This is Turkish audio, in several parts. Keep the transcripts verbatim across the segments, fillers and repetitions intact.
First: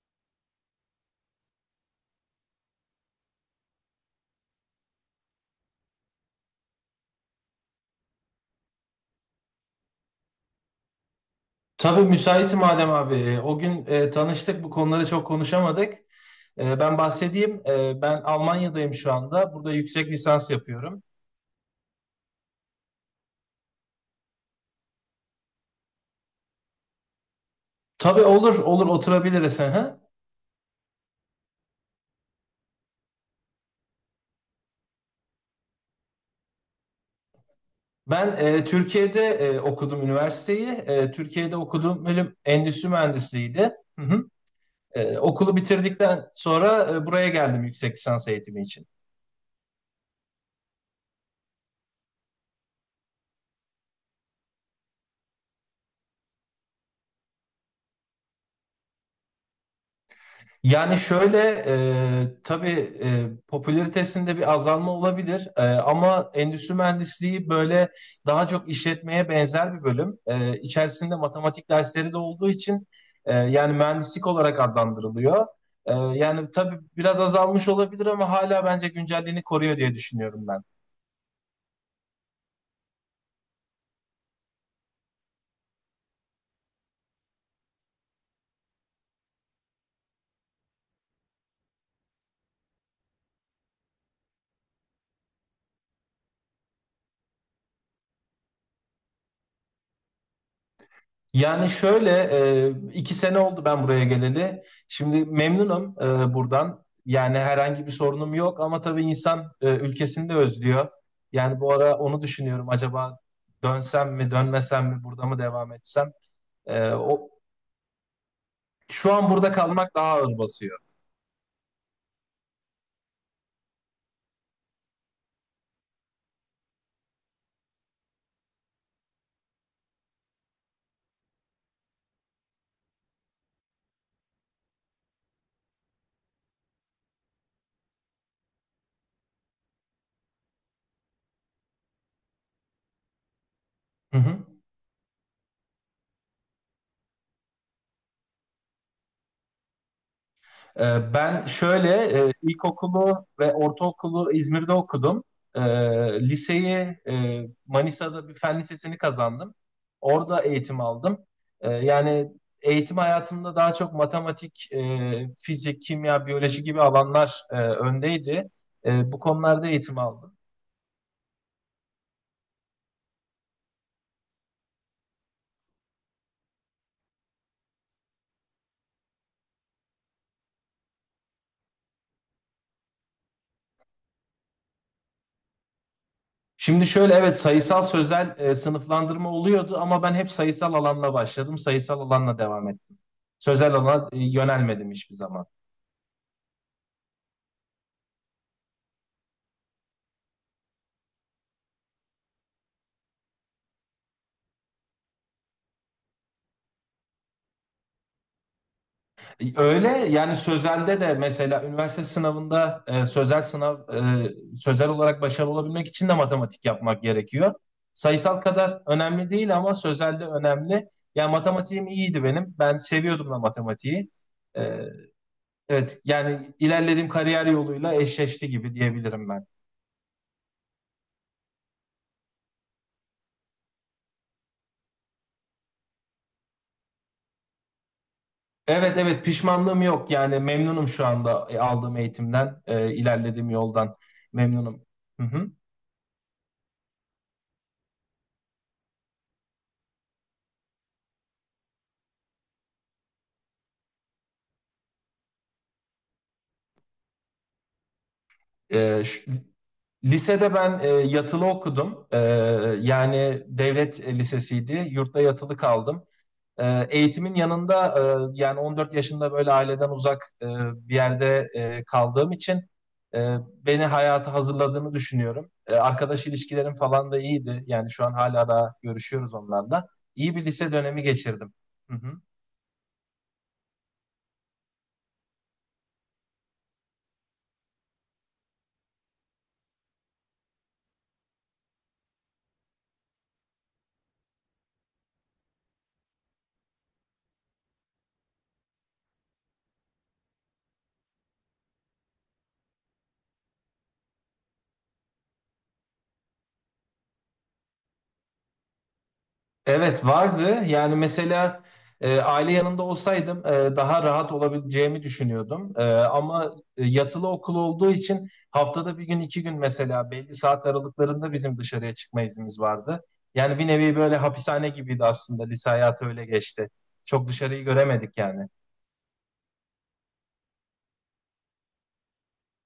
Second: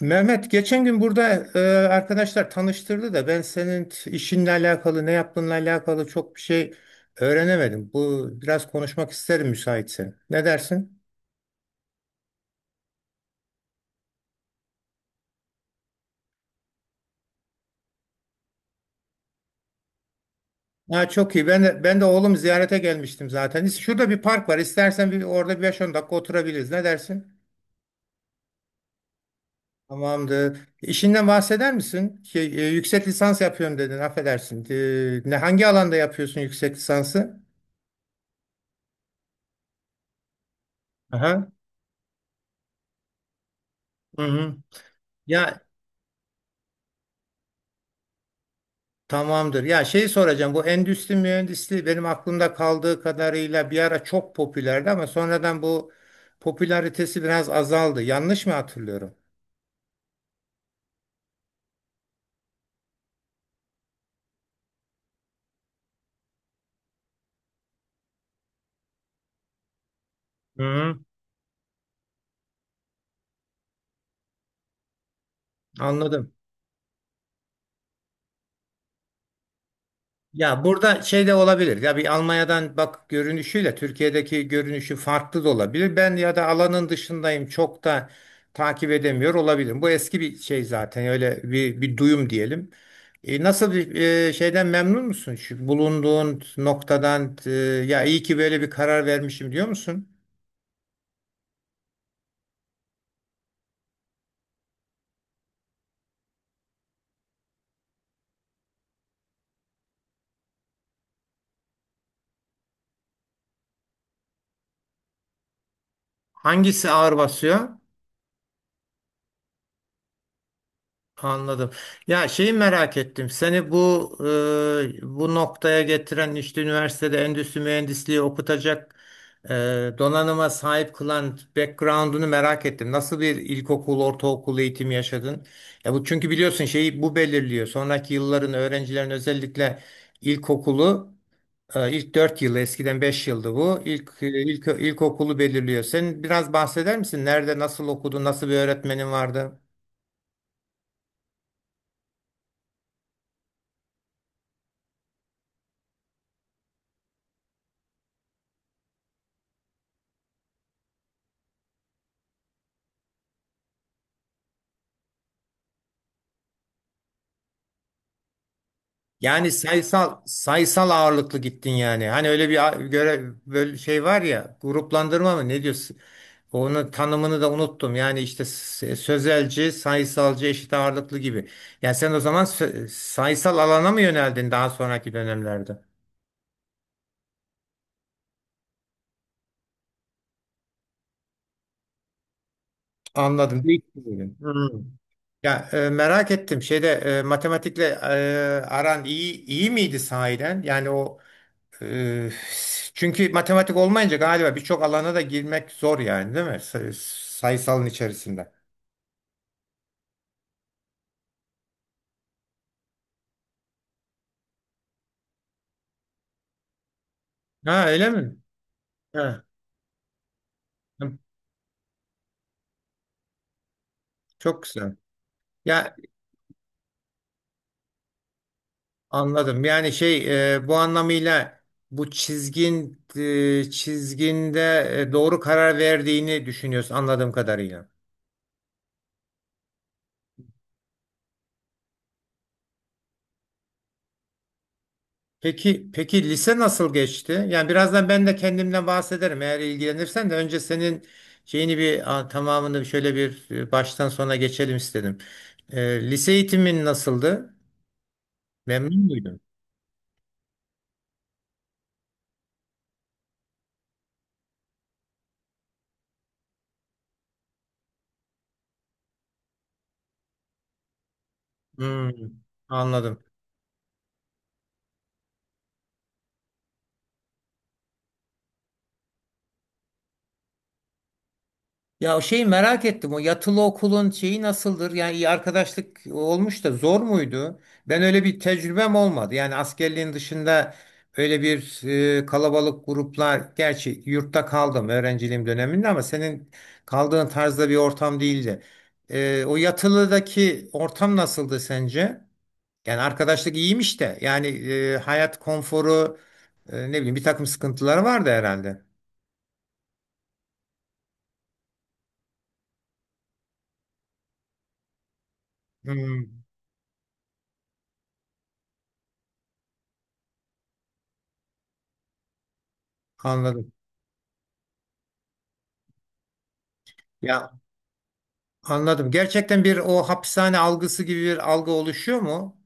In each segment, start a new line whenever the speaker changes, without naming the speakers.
Mehmet geçen gün burada e, arkadaşlar tanıştırdı da ben senin t- işinle alakalı ne yaptığınla alakalı çok bir şey öğrenemedim. Bu biraz konuşmak isterim müsaitsen. Ne dersin?
Tabii müsaitim Adem abi. E, O gün e, tanıştık, bu konuları çok konuşamadık. E, ben bahsedeyim. E, ben Almanya'dayım şu anda. Burada yüksek lisans yapıyorum.
Ha, çok iyi. Ben de, ben de oğlum ziyarete gelmiştim zaten. İs- Şurada bir park var. İstersen bir, orada bir beş on dakika oturabiliriz. Ne dersin?
Tabii olur, olur oturabiliriz. Hı hı.
Tamamdır. İşinden bahseder misin? Şey, e, yüksek lisans yapıyorum dedin. Affedersin. E, ne hangi alanda yapıyorsun yüksek lisansı?
Ben e, Türkiye'de e, okudum üniversiteyi. E,
Aha.
Türkiye'de okuduğum bölüm endüstri mühendisliğiydi. Hı
Hı
hı.
hı.
E, okulu
Ya,
bitirdikten sonra e, buraya geldim yüksek lisans eğitimi için.
tamamdır. Ya şey soracağım, bu endüstri mühendisliği benim aklımda kaldığı kadarıyla bir ara çok popülerdi ama sonradan bu popülaritesi biraz azaldı. Yanlış mı hatırlıyorum?
Yani şöyle, e, tabii, e, popülaritesinde bir azalma olabilir, E, ama endüstri mühendisliği böyle daha çok işletmeye benzer bir bölüm. E,
Hı, hı.
içerisinde matematik dersleri de olduğu için e, yani mühendislik olarak adlandırılıyor. E,
Anladım.
yani tabii biraz azalmış olabilir ama hala bence güncelliğini koruyor diye düşünüyorum ben.
Ya burada şey de olabilir. Ya bir Almanya'dan bak görünüşüyle Türkiye'deki görünüşü farklı da olabilir. Ben ya da alanın dışındayım. Çok da takip edemiyor olabilirim. Bu eski bir şey zaten. Öyle bir, bir duyum diyelim. E, nasıl bir e, şeyden memnun musun? Şu bulunduğun noktadan e, ya iyi ki böyle bir karar vermişim diyor musun?
Yani şöyle, e, iki sene oldu ben buraya geleli. Şimdi memnunum e, buradan. Yani herhangi bir sorunum yok ama tabii insan e, ülkesini de özlüyor. Yani bu ara onu düşünüyorum. Acaba dönsem mi, dönmesem mi, burada mı devam etsem? E,
Hangisi ağır
o
basıyor?
şu an burada kalmak daha ağır basıyor.
Anladım. Ya şeyi merak ettim. Seni bu e, bu noktaya getiren işte üniversitede endüstri mühendisliği okutacak e, donanıma sahip kılan background'unu merak ettim. Nasıl bir ilkokul, ortaokul eğitimi yaşadın? Ya bu çünkü biliyorsun şeyi bu belirliyor. Sonraki yılların öğrencilerin özellikle ilkokulu e, ilk dört yılı, eskiden beş yıldı bu. İlk
Hı hı.
ilk ilkokulu belirliyor. Sen biraz bahseder misin? Nerede, nasıl okudun, nasıl bir öğretmenin vardı?
Ee, Ben şöyle, e, ilkokulu ve ortaokulu İzmir'de okudum. Ee, Liseyi e, Manisa'da bir fen lisesini kazandım. Orada eğitim aldım. Ee, Yani eğitim hayatımda daha çok matematik, e, fizik, kimya, biyoloji gibi alanlar e, öndeydi. E, Bu
Yani
konularda eğitim
sayısal
aldım.
sayısal ağırlıklı gittin yani. Hani öyle bir a- göre böyle şey var ya, gruplandırma mı ne diyorsun? Onun tanımını da unuttum. Yani işte s- e, sözelci, sayısalcı, eşit ağırlıklı gibi. Yani sen o zaman sö- sayısal alana mı yöneldin daha sonraki dönemlerde?
Şimdi şöyle, evet, sayısal sözel e, sınıflandırma oluyordu ama ben hep sayısal alanla başladım. Sayısal alanla devam ettim.
Anladım.
Sözel alana e,
Değiştirdin. Hmm.
yönelmedim hiçbir zaman.
Ya e, merak ettim. Şeyde e, matematikle e, aran iyi iyi miydi sahiden? Yani o Ee, çünkü matematik olmayınca galiba birçok alana da girmek zor yani, değil mi? Say- Sayısalın içerisinde.
Öyle, yani sözelde de mesela üniversite sınavında e, sözel sınav e, sözel olarak başarılı olabilmek için de matematik yapmak gerekiyor.
Ha, öyle mi?
Sayısal kadar önemli
Ha,
değil ama sözelde önemli. Yani matematiğim iyiydi benim. Ben seviyordum da matematiği.
çok
E,
güzel. Ya,
evet, yani ilerlediğim kariyer yoluyla eşleşti gibi diyebilirim ben.
anladım. Yani şey, e, bu anlamıyla bu çizgin e, çizginde e, doğru karar verdiğini düşünüyorsun, anladığım kadarıyla.
Evet, evet, pişmanlığım yok. Yani memnunum şu anda e, aldığım eğitimden, e, ilerlediğim yoldan memnunum. Hı hı.
Peki, peki lise nasıl geçti? Yani birazdan ben de kendimden bahsederim eğer ilgilenirsen, de önce senin şeyini bir a, tamamını şöyle bir e, baştan sona geçelim istedim. E, lise eğitimin nasıldı?
E,
Memnun
şu-
muydun?
Lisede ben e, yatılı okudum. E, yani devlet lisesiydi. Yurtta yatılı kaldım. E, eğitimin yanında e, yani on dört yaşında böyle aileden uzak, e, bir yerde e,
Hmm.
kaldığım için
Anladım.
e, beni hayata hazırladığını düşünüyorum. E, arkadaş ilişkilerim falan da iyiydi. Yani şu an hala da görüşüyoruz onlarla. İyi bir lise dönemi geçirdim. Hı hı.
Ya o şeyi merak ettim. O yatılı okulun şeyi nasıldır? Yani iyi arkadaşlık olmuş da zor muydu? Ben öyle bir tecrübem olmadı. Yani askerliğin dışında öyle bir e, kalabalık gruplar, gerçi yurtta kaldım öğrenciliğim döneminde ama senin kaldığın tarzda bir ortam değildi. E, o yatılıdaki ortam nasıldı sence? Yani arkadaşlık iyiymiş de yani, e, hayat konforu, e, ne bileyim, bir takım sıkıntıları vardı herhalde.
Evet, vardı. Yani mesela e, aile yanında olsaydım e, daha rahat olabileceğimi düşünüyordum. E,
Hmm.
ama e, yatılı okul olduğu için haftada bir gün iki gün mesela belli saat aralıklarında bizim dışarıya çıkma iznimiz vardı. Yani bir
Anladım.
nevi böyle hapishane gibiydi aslında. Lise hayatı öyle geçti. Çok
Ya,
dışarıyı göremedik yani.
anladım. Gerçekten bir o hapishane algısı gibi bir algı oluşuyor mu?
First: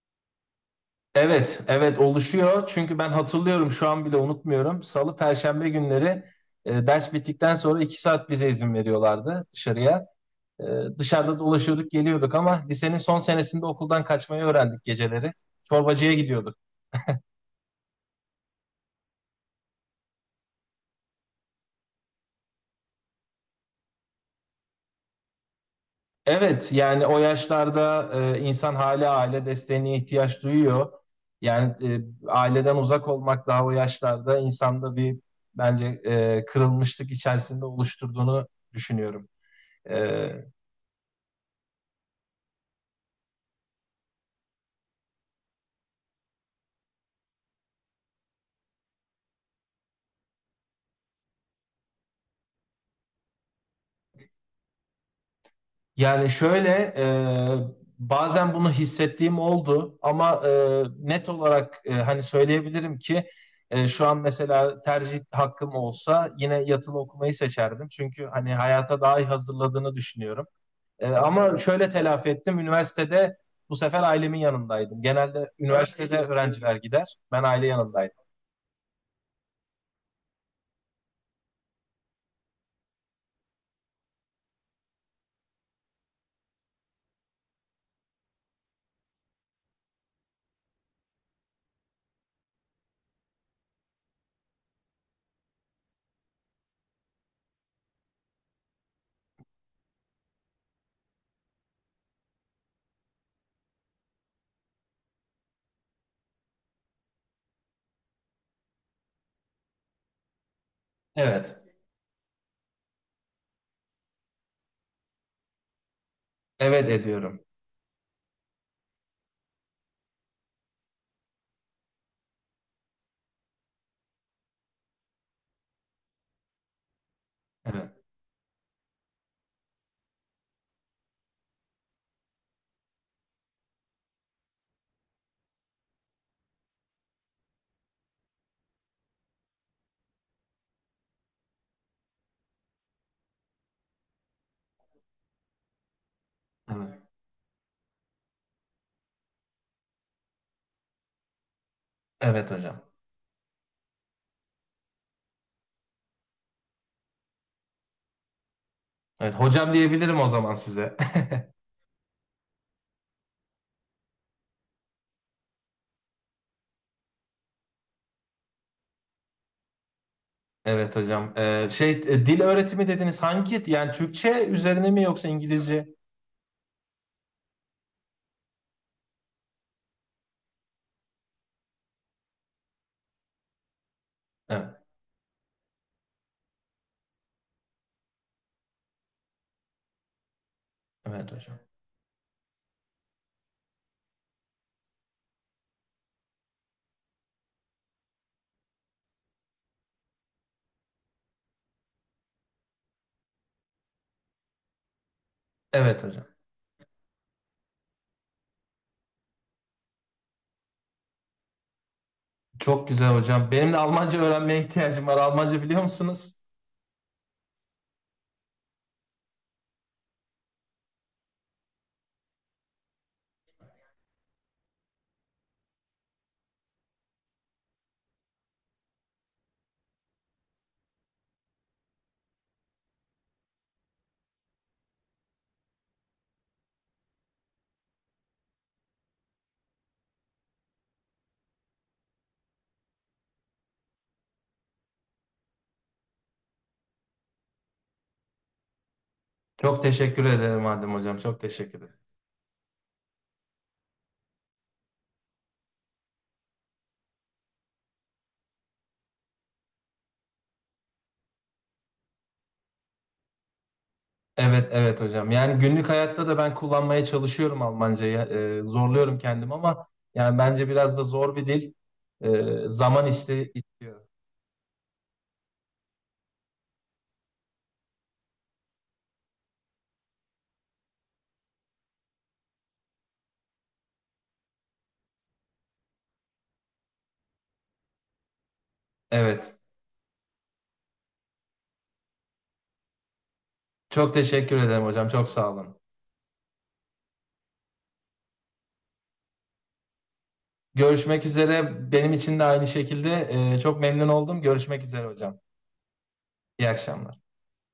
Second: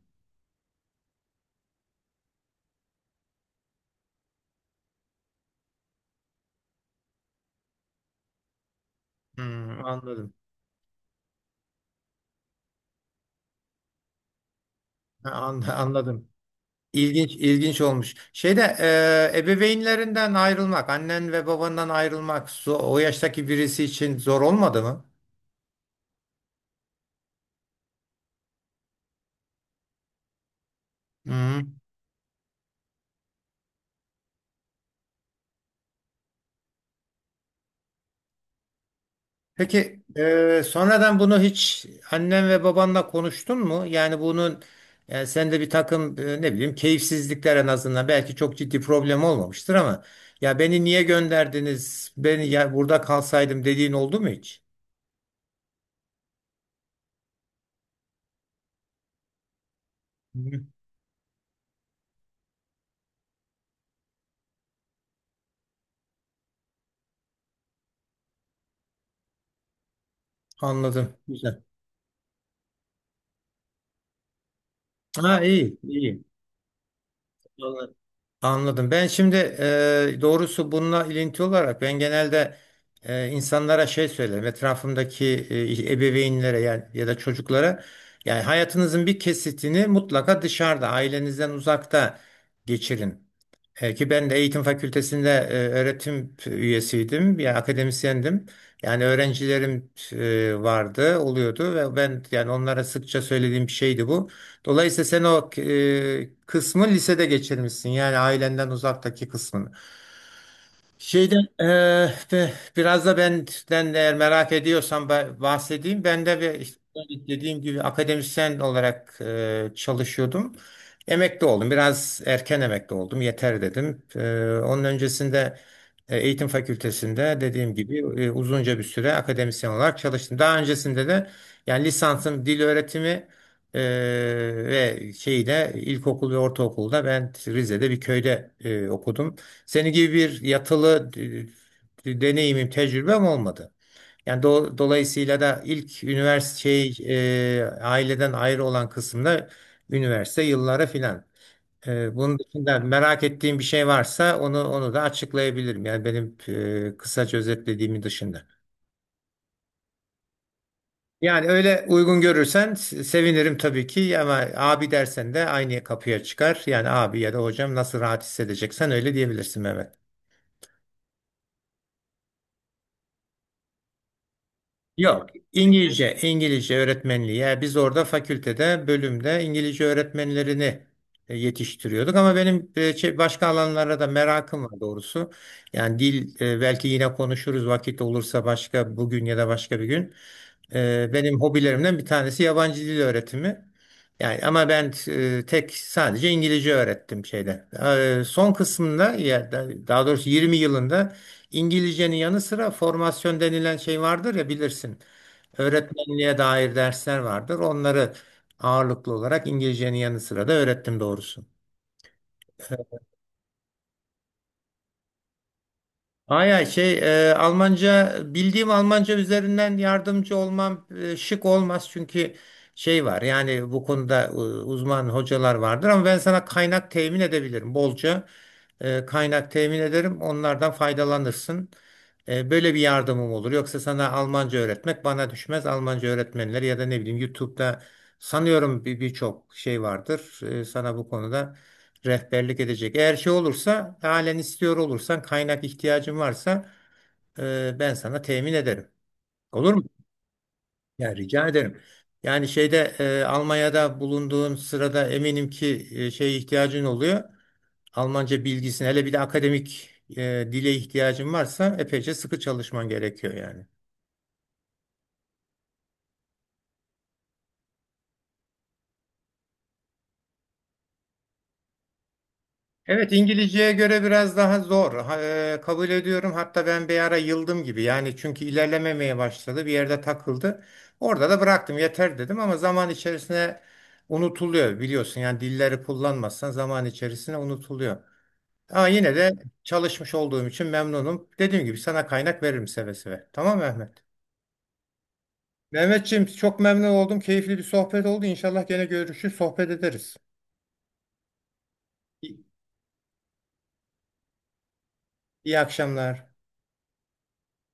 Evet, evet, oluşuyor. Çünkü ben hatırlıyorum, şu an bile unutmuyorum. Salı, Perşembe günleri e, ders bittikten sonra iki saat bize izin veriyorlardı
Hmm.
dışarıya.
Anladım.
Ee, dışarıda dolaşıyorduk, geliyorduk ama lisenin son senesinde okuldan kaçmayı öğrendik
Ha,
geceleri.
an-
Çorbacıya
anladım.
gidiyorduk.
İlginç, ilginç olmuş. Şeyde e, ebeveynlerinden ayrılmak, annen ve babandan ayrılmak, so- o yaştaki birisi için zor olmadı mı?
Evet, yani o yaşlarda e, insan hala aile desteğine ihtiyaç duyuyor.
Hı.
Yani e, aileden uzak olmak daha o yaşlarda insanda bir, bence e, kırılmışlık içerisinde oluşturduğunu düşünüyorum. E,
Peki eee, sonradan bunu hiç annen ve babanla konuştun mu? Yani bunun, yani sende bir takım eee, ne bileyim keyifsizlikler, en azından belki çok ciddi problem olmamıştır ama, ya beni niye gönderdiniz? Beni ya, burada kalsaydım dediğin oldu mu hiç?
Yani şöyle, e, bazen bunu hissettiğim oldu ama
Hı.
e, net olarak e, hani söyleyebilirim ki e, şu an mesela tercih hakkım olsa yine yatılı okumayı seçerdim. Çünkü hani hayata daha iyi hazırladığını düşünüyorum. E,
Anladım.
ama
Güzel.
şöyle telafi ettim üniversitede, bu sefer ailemin yanındaydım.
Ha,
Genelde
iyi, iyi.
üniversitede öğrenciler gider, ben aile yanındaydım.
Anladım. Ben şimdi, e, doğrusu bununla ilinti olarak ben genelde e, insanlara şey söylerim. Etrafımdaki e, ebeveynlere yani, ya da çocuklara, yani hayatınızın bir kesitini mutlaka dışarıda, ailenizden uzakta geçirin. E, ki ben de eğitim fakültesinde e, öğretim üyesiydim. Yani akademisyendim. Yani öğrencilerim e, vardı, oluyordu ve ben yani onlara sıkça söylediğim bir şeydi bu. Dolayısıyla sen o e, kısmı lisede geçirmişsin. Yani ailenden uzaktaki kısmını. Şeyden,
Evet,
eee, be- biraz da benden eğer merak ediyorsan ba- bahsedeyim. Ben de bir işte
evet ediyorum.
dediğim gibi akademisyen olarak eee, çalışıyordum. Emekli oldum. Biraz erken emekli oldum. Yeter dedim. Eee, onun öncesinde e, eğitim fakültesinde dediğim
Evet,
gibi e, uzunca bir süre akademisyen olarak çalıştım. Daha öncesinde de yani lisansım dil öğretimi, eee, ve şeyde ilkokul ve ortaokulda ben Rize'de bir köyde e, okudum. Seni gibi bir yatılı e, e, deneyimim, tecrübem olmadı. Yani do- dolayısıyla da ilk üniversite şey,
evet,
e, aileden ayrı olan kısımda üniversite yılları filan. E, bunun
evet
dışında
hocam.
merak ettiğim bir şey varsa onu onu da açıklayabilirim. Yani benim e, kısaca özetlediğimin dışında.
Evet, hocam diyebilirim o zaman size.
Yani öyle uygun görürsen se- sevinirim tabii ki ama abi dersen de aynı kapıya çıkar. Yani abi ya da hocam, nasıl rahat hissedeceksen öyle diyebilirsin Mehmet.
Evet hocam. Ee, şey e, dil öğretimi dediniz, hangi? Yani Türkçe üzerine mi yoksa
Yok,
İngilizce?
İngilizce, İngilizce öğretmenliği. Yani biz orada fakültede, bölümde İngilizce öğretmenlerini e, yetiştiriyorduk. Ama benim e, şey- başka alanlara da merakım
Evet,
var doğrusu. Yani dil, e, belki yine konuşuruz vakit olursa, başka bugün ya da başka bir gün. E,
evet
Benim
hocam.
hobilerimden bir tanesi yabancı dil öğretimi. Yani ama ben e, tek, sadece İngilizce öğrettim şeyde. E, Son kısmında ya da- daha doğrusu yirmi yılında, İngilizcenin yanı sıra formasyon denilen şey vardır ya, bilirsin.
Evet hocam.
Öğretmenliğe dair dersler vardır. Onları ağırlıklı olarak İngilizcenin yanı sıra da öğrettim doğrusu.
Çok güzel hocam. Benim de Almanca öğrenmeye ihtiyacım var. Almanca biliyor musunuz?
Aya, şey e, Almanca bildiğim Almanca üzerinden yardımcı olmam e, şık olmaz çünkü şey var, yani bu konuda e, uzman hocalar vardır ama ben sana kaynak temin edebilirim bolca, e, kaynak temin ederim, onlardan faydalanırsın. E, böyle bir yardımım olur, yoksa sana Almanca öğretmek bana düşmez. Almanca öğretmenleri ya da ne bileyim, YouTube'da sanıyorum bir birçok şey vardır, E, sana bu konuda rehberlik edecek. Eğer şey olursa, halen istiyor olursan, kaynak ihtiyacın varsa e, ben sana temin ederim. Olur
Çok
mu?
teşekkür ederim Adem
Ya,
hocam. Çok
rica
teşekkür
ederim.
ederim.
Yani şeyde, e, Almanya'da bulunduğun sırada eminim ki e, şeye ihtiyacın oluyor. Almanca bilgisine, hele bir de akademik e, dile ihtiyacın varsa, epeyce sıkı çalışman gerekiyor yani.
Evet, evet hocam. Yani günlük hayatta da ben kullanmaya çalışıyorum Almancayı. Ee, zorluyorum kendimi ama yani bence biraz da zor bir dil. Ee, zaman
Evet,
iste
İngilizceye göre
istiyor.
biraz daha zor. Ha, e, kabul ediyorum. Hatta ben bir ara yıldım gibi. Yani çünkü ilerlememeye başladı. Bir yerde takıldı. Orada da bıraktım. Yeter dedim ama zaman içerisinde unutuluyor biliyorsun. Yani dilleri kullanmazsan zaman içerisinde unutuluyor. Ama yine de
Evet.
çalışmış olduğum için memnunum. Dediğim gibi sana kaynak veririm seve seve. Tamam mı Mehmet?
Çok teşekkür ederim hocam. Çok sağ olun.
Mehmetciğim, çok memnun oldum. Keyifli bir sohbet oldu. İnşallah gene görüşürüz, sohbet ederiz.
Görüşmek üzere. Benim için
İyi,
de aynı şekilde e, çok memnun oldum. Görüşmek üzere hocam.
iyi akşamlar.
İyi akşamlar.